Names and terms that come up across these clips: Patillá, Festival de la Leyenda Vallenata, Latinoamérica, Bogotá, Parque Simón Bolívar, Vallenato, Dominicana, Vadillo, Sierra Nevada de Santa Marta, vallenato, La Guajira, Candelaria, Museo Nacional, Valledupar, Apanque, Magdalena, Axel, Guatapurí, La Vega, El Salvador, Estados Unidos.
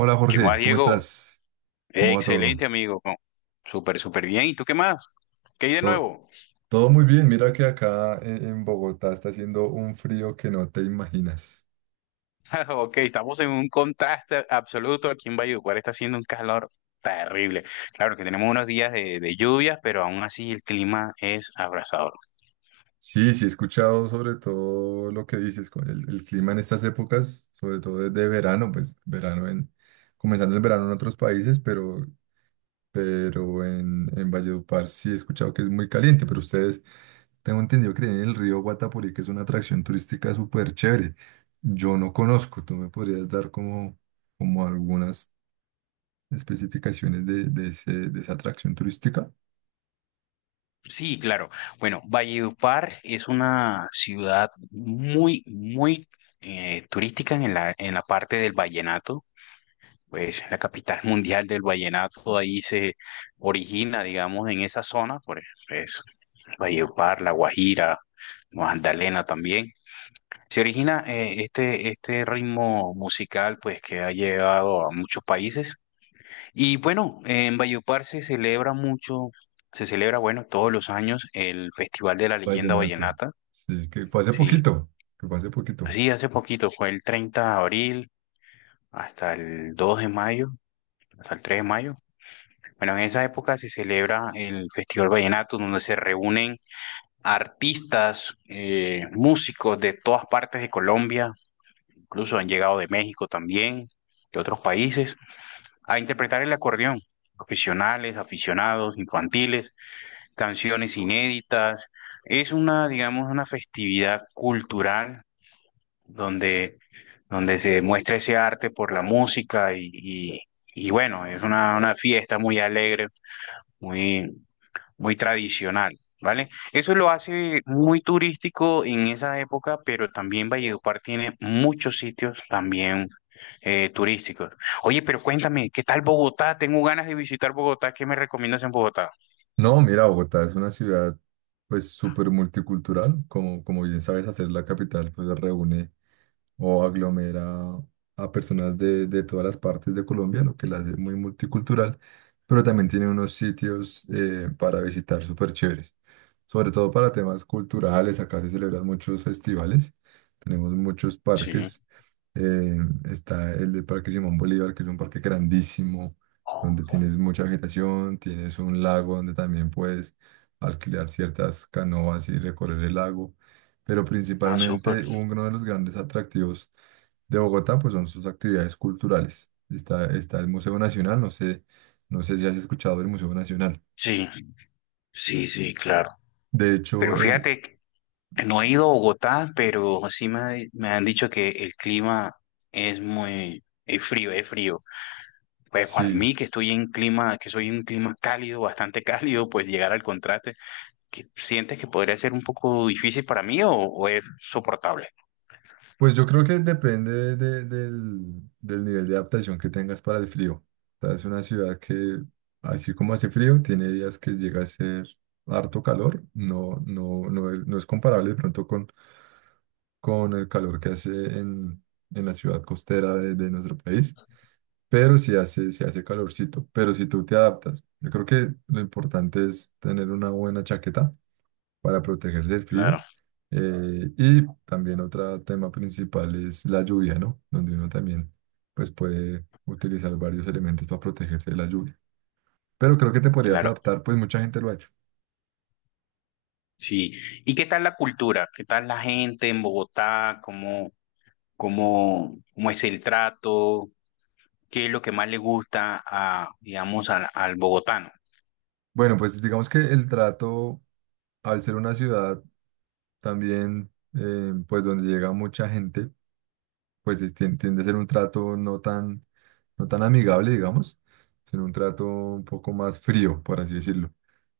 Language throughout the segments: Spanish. Hola ¿Qué más, Jorge, ¿cómo Diego? estás? Eh, ¿Cómo va todo? Excelente, amigo. No, Súper bien. ¿Y tú qué más? ¿Qué hay de Todo, nuevo? todo muy bien, mira que acá en Bogotá está haciendo un frío que no te imaginas. Ok, estamos en un contraste absoluto aquí en Valledupar. Está haciendo un calor terrible. Claro que tenemos unos días de lluvias, pero aún así el clima es abrasador. Sí, sí, he escuchado sobre todo lo que dices, con el clima en estas épocas, sobre todo de verano, pues verano en, comenzando el verano en otros países, pero en Valledupar sí he escuchado que es muy caliente, pero ustedes, tengo entendido que tienen el río Guatapurí, que es una atracción turística súper chévere. Yo no conozco, tú me podrías dar como, como algunas especificaciones de de esa atracción turística. Sí, claro. Bueno, Valledupar es una ciudad muy, muy turística en la parte del vallenato. Pues la capital mundial del vallenato ahí se origina, digamos, en esa zona, por eso. Valledupar, La Guajira, Magdalena también. Se origina este ritmo musical pues que ha llegado a muchos países. Y bueno, en Valledupar se celebra mucho, se celebra bueno todos los años el Festival de la Leyenda Vallenato. Vallenata. Sí, que fue hace Sí, poquito, que fue hace poquito. sí, hace poquito fue el 30 de abril hasta el 2 de mayo, hasta el 3 de mayo. Bueno, en esa época se celebra el Festival Vallenato, donde se reúnen artistas, músicos de todas partes de Colombia, incluso han llegado de México también, de otros países, a interpretar el acordeón, profesionales, aficionados, infantiles, canciones inéditas. Es una, digamos, una festividad cultural donde, donde se muestra ese arte por la música y bueno, es una fiesta muy alegre, muy, muy tradicional, ¿vale? Eso lo hace muy turístico en esa época, pero también Valledupar tiene muchos sitios también turísticos. Oye, pero cuéntame, ¿qué tal Bogotá? Tengo ganas de visitar Bogotá. ¿Qué me recomiendas en Bogotá? No, mira, Bogotá es una ciudad pues súper multicultural, como, como bien sabes, hacer la capital pues reúne o aglomera a personas de todas las partes de Colombia, lo que la hace muy multicultural, pero también tiene unos sitios para visitar súper chéveres, sobre todo para temas culturales, acá se celebran muchos festivales, tenemos muchos Sí, parques, eh, está el del Parque Simón Bolívar, que es un parque grandísimo, donde tienes mucha vegetación, tienes un lago donde también puedes alquilar ciertas canoas y recorrer el lago, pero ah, súper. principalmente uno de los grandes atractivos de Bogotá pues son sus actividades culturales. Está, está el Museo Nacional, no sé, no sé si has escuchado del Museo Nacional. Sí, sí, sí, claro. De hecho, Pero fíjate, que no he s- ido a Bogotá, pero sí me han dicho que el clima es muy es frío, es frío. Pues para sí, mí, que estoy en clima, que soy un clima cálido, bastante cálido, pues llegar al contraste, que ¿sientes que podría ser un poco difícil para mí o es soportable? pues yo creo que depende del, del nivel de adaptación que tengas para el frío. O sea, es una ciudad que, así como hace frío, tiene días que llega a ser harto calor. No, no, no, es, no es comparable de pronto con el calor que hace en, en la ciudad costera de nuestro país. Pero sí hace calorcito, pero si tú te adaptas, yo creo que lo importante es tener una buena chaqueta para protegerse del Claro, frío. Y también otro tema principal es la lluvia, ¿no? Donde uno también pues puede utilizar varios elementos para protegerse de la lluvia. Pero creo que te podrías claro. adaptar, pues mucha gente lo ha hecho. Sí. ¿Y qué tal la cultura? ¿Qué tal la gente en Bogotá? ¿Cómo, cómo, cómo es el trato? ¿Qué es lo que más le gusta a, digamos, al bogotano? Bueno, pues digamos que el trato, al ser una ciudad también, pues donde llega mucha gente pues tiende a ser un trato no tan, no tan amigable, digamos, sino un trato un poco más frío, por así decirlo,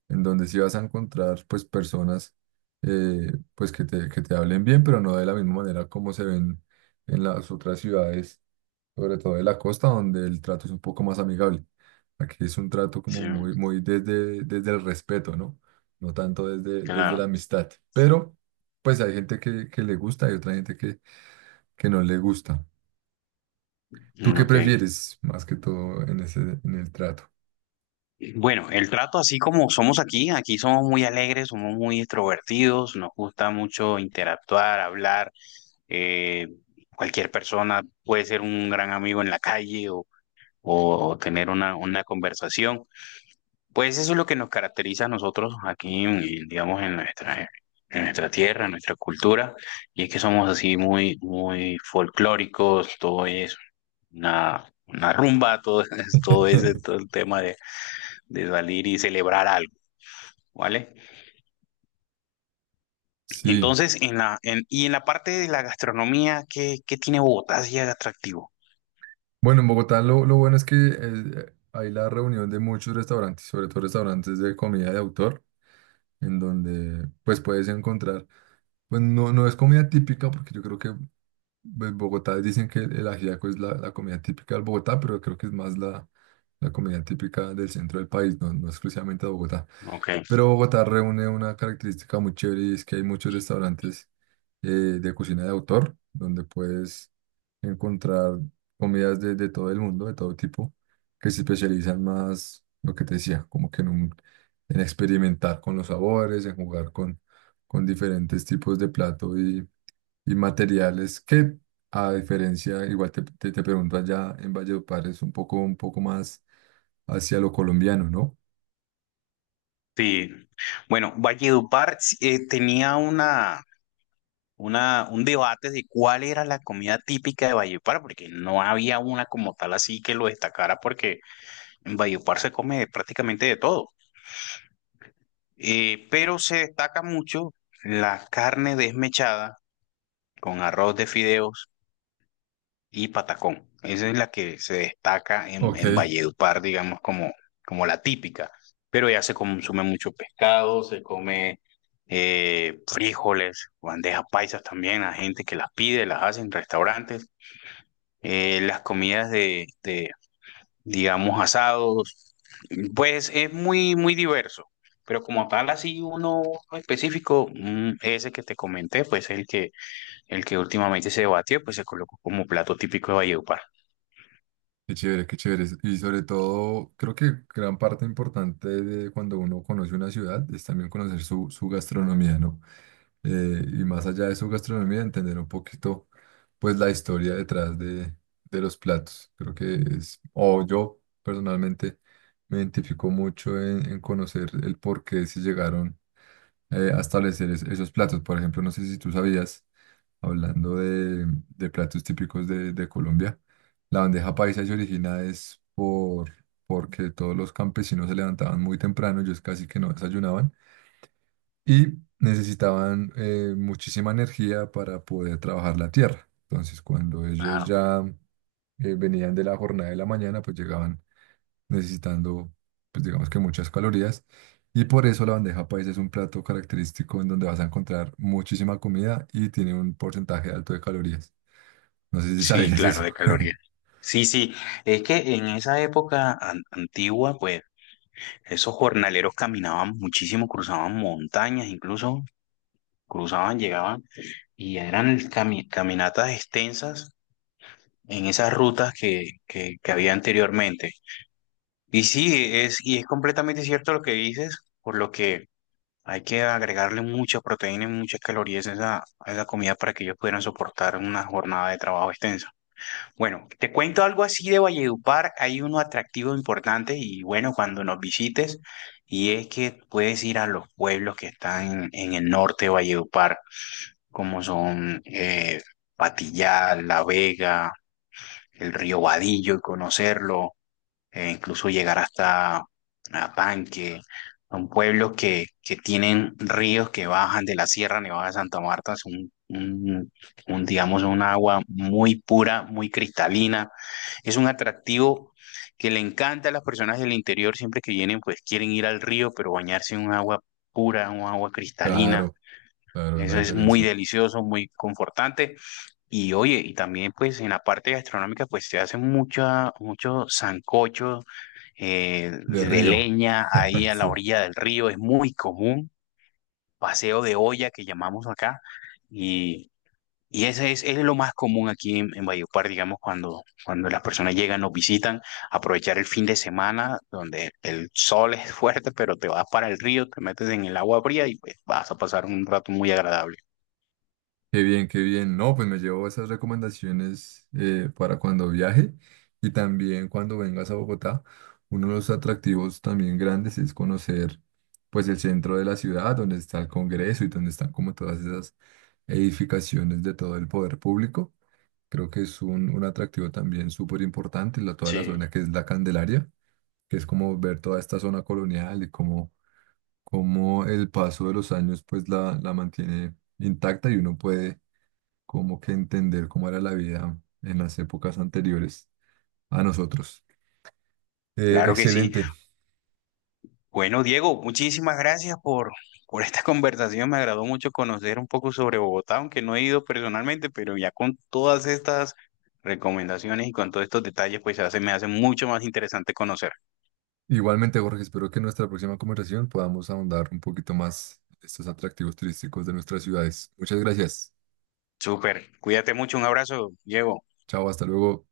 en donde sí vas a encontrar pues personas pues que te hablen bien, pero no de la misma manera como se ven en las otras ciudades, sobre todo de la costa, donde el trato es un poco más amigable. Aquí es un trato Sí, como muy, muy desde, desde el respeto, ¿no? No tanto desde, desde claro. la amistad, pero pues hay gente que le gusta y otra gente que no le gusta. ¿Tú Mm, qué Ok. prefieres más que todo en ese, en el trato? Bueno, el trato así como somos aquí, aquí somos muy alegres, somos muy extrovertidos, nos gusta mucho interactuar, hablar. eh, Cualquier persona puede ser un gran amigo en la calle o tener una conversación. Pues eso es lo que nos caracteriza a nosotros digamos, en nuestra tierra, en nuestra cultura, y es que somos así muy, muy folclóricos, todo es una rumba, todo es el tema de salir y celebrar algo. ¿Vale? Sí. Entonces, en y en la parte de la gastronomía, ¿qué, qué tiene Bogotá así de atractivo? Bueno, en Bogotá lo bueno es que hay la reunión de muchos restaurantes, sobre todo restaurantes de comida de autor, en donde pues puedes encontrar, pues no, no es comida típica, porque yo creo que en Bogotá dicen que el ajiaco es la, la comida típica del Bogotá, pero creo que es más la, la comida típica del centro del país, no, no exclusivamente de Bogotá. Ok, Pero Bogotá reúne una característica muy chévere y es que hay muchos restaurantes de cocina de autor, donde puedes encontrar comidas de todo el mundo, de todo tipo, que se especializan más, lo que te decía, como que en experimentar con los sabores, en jugar con diferentes tipos de plato y materiales que, a diferencia, igual te pregunto allá en Valledupar, es un poco más hacia lo colombiano, ¿no? sí. Bueno, Valledupar sí, tenía una, un debate de cuál era la comida típica de Valledupar, porque no había una como tal así que lo destacara, porque en Valledupar se come prácticamente de todo. Pero se destaca mucho la carne desmechada con arroz de fideo y Patacón. Esa es la que se destaca Ok, en Valledupar, digamos, como, como la típica. Pero ya se consume mucho pescado, se come frijoles, bandejas paisas también, a gente que las pide, las hace en restaurantes. Las comidas de digamos, asados, pues es muy, muy diverso. Pero como tal, así uno específico, mm, ese que te comenté, pues el que últimamente se debatió, pues se colocó como plato típico de Valledupar. qué chévere, qué chévere. Y sobre todo, creo que gran parte importante de cuando uno conoce una ciudad es también conocer su, su gastronomía, ¿no? Y más allá de su gastronomía, entender un poquito, pues, la historia detrás de los platos. Creo que es, o yo personalmente me identifico mucho en conocer el por qué se llegaron a establecer esos platos. Por ejemplo, no sé si tú sabías, hablando de platos típicos de Colombia, la bandeja paisa se origina es por, porque todos los campesinos se levantaban muy temprano, ellos casi que no desayunaban, y necesitaban muchísima energía para poder trabajar la tierra. Entonces, cuando ellos Claro. ya venían de la jornada de la mañana, pues llegaban necesitando, pues digamos que muchas calorías. Y por eso la bandeja paisa es un plato característico en donde vas a encontrar muchísima comida y tiene un porcentaje alto de calorías. No sé si Sí, sabías claro, eso. de calorías. Sí, sí, es que en esa época antigua, pues esos jornaleros caminaban muchísimo, cruzaban montañas, incluso cruzaban, llegaban y eran caminatas extensas en esas rutas que había anteriormente. Y sí, es, y es completamente cierto lo que dices, por lo que hay que agregarle mucha proteína y muchas calorías a esa comida para que ellos pudieran soportar una jornada de trabajo extensa. Bueno, te cuento algo así de Valledupar. Hay uno atractivo importante y bueno, cuando nos visites, y es que puedes ir a los pueblos que están en, el norte de Valledupar, como son Patillá, La Vega, el río Vadillo y conocerlo incluso llegar hasta Apanque, son pueblos que tienen ríos que bajan de la Sierra Nevada de Santa Marta, es un, digamos, un agua muy pura, muy cristalina, es un atractivo que le encanta a las personas del interior, siempre que vienen, pues quieren ir al río, pero bañarse en un agua pura, un agua cristalina, Claro, claro, es la eso es muy diferencia. delicioso, muy confortante. Y oye, y también pues en la parte gastronómica pues se hacen mucha, muchos sancochos De de río. leña ahí a la Sí. orilla del río, es muy común, paseo de olla que llamamos acá, y, y ese es lo más común aquí en Valledupar, digamos, cuando, cuando las personas llegan, nos visitan, aprovechar el fin de semana donde el sol es fuerte, pero te vas para el río, te metes en el agua fría y pues vas a pasar un rato muy agradable. Qué bien, qué bien. No, pues me llevo esas recomendaciones para cuando viaje y también cuando vengas a Bogotá. Uno de los atractivos también grandes es conocer pues el centro de la ciudad, donde está el Congreso y donde están como todas esas edificaciones de todo el poder público. Creo que es un atractivo también súper importante, la, toda la zona Sí, que es la Candelaria, que es como ver toda esta zona colonial y cómo, cómo el paso de los años pues la mantiene intacta y uno puede como que entender cómo era la vida en las épocas anteriores a nosotros. Claro que sí. Excelente. Bueno, Diego, muchísimas gracias por esta conversación. Me agradó mucho conocer un poco sobre Bogotá, aunque no he ido personalmente, pero ya con todas estas recomendaciones y con todos estos detalles, pues se hace, me hace mucho más interesante conocer. Igualmente, Jorge, espero que en nuestra próxima conversación podamos ahondar un poquito más estos atractivos turísticos de nuestras ciudades. Muchas gracias. Súper, cuídate mucho, un abrazo, Diego. Chao, hasta luego.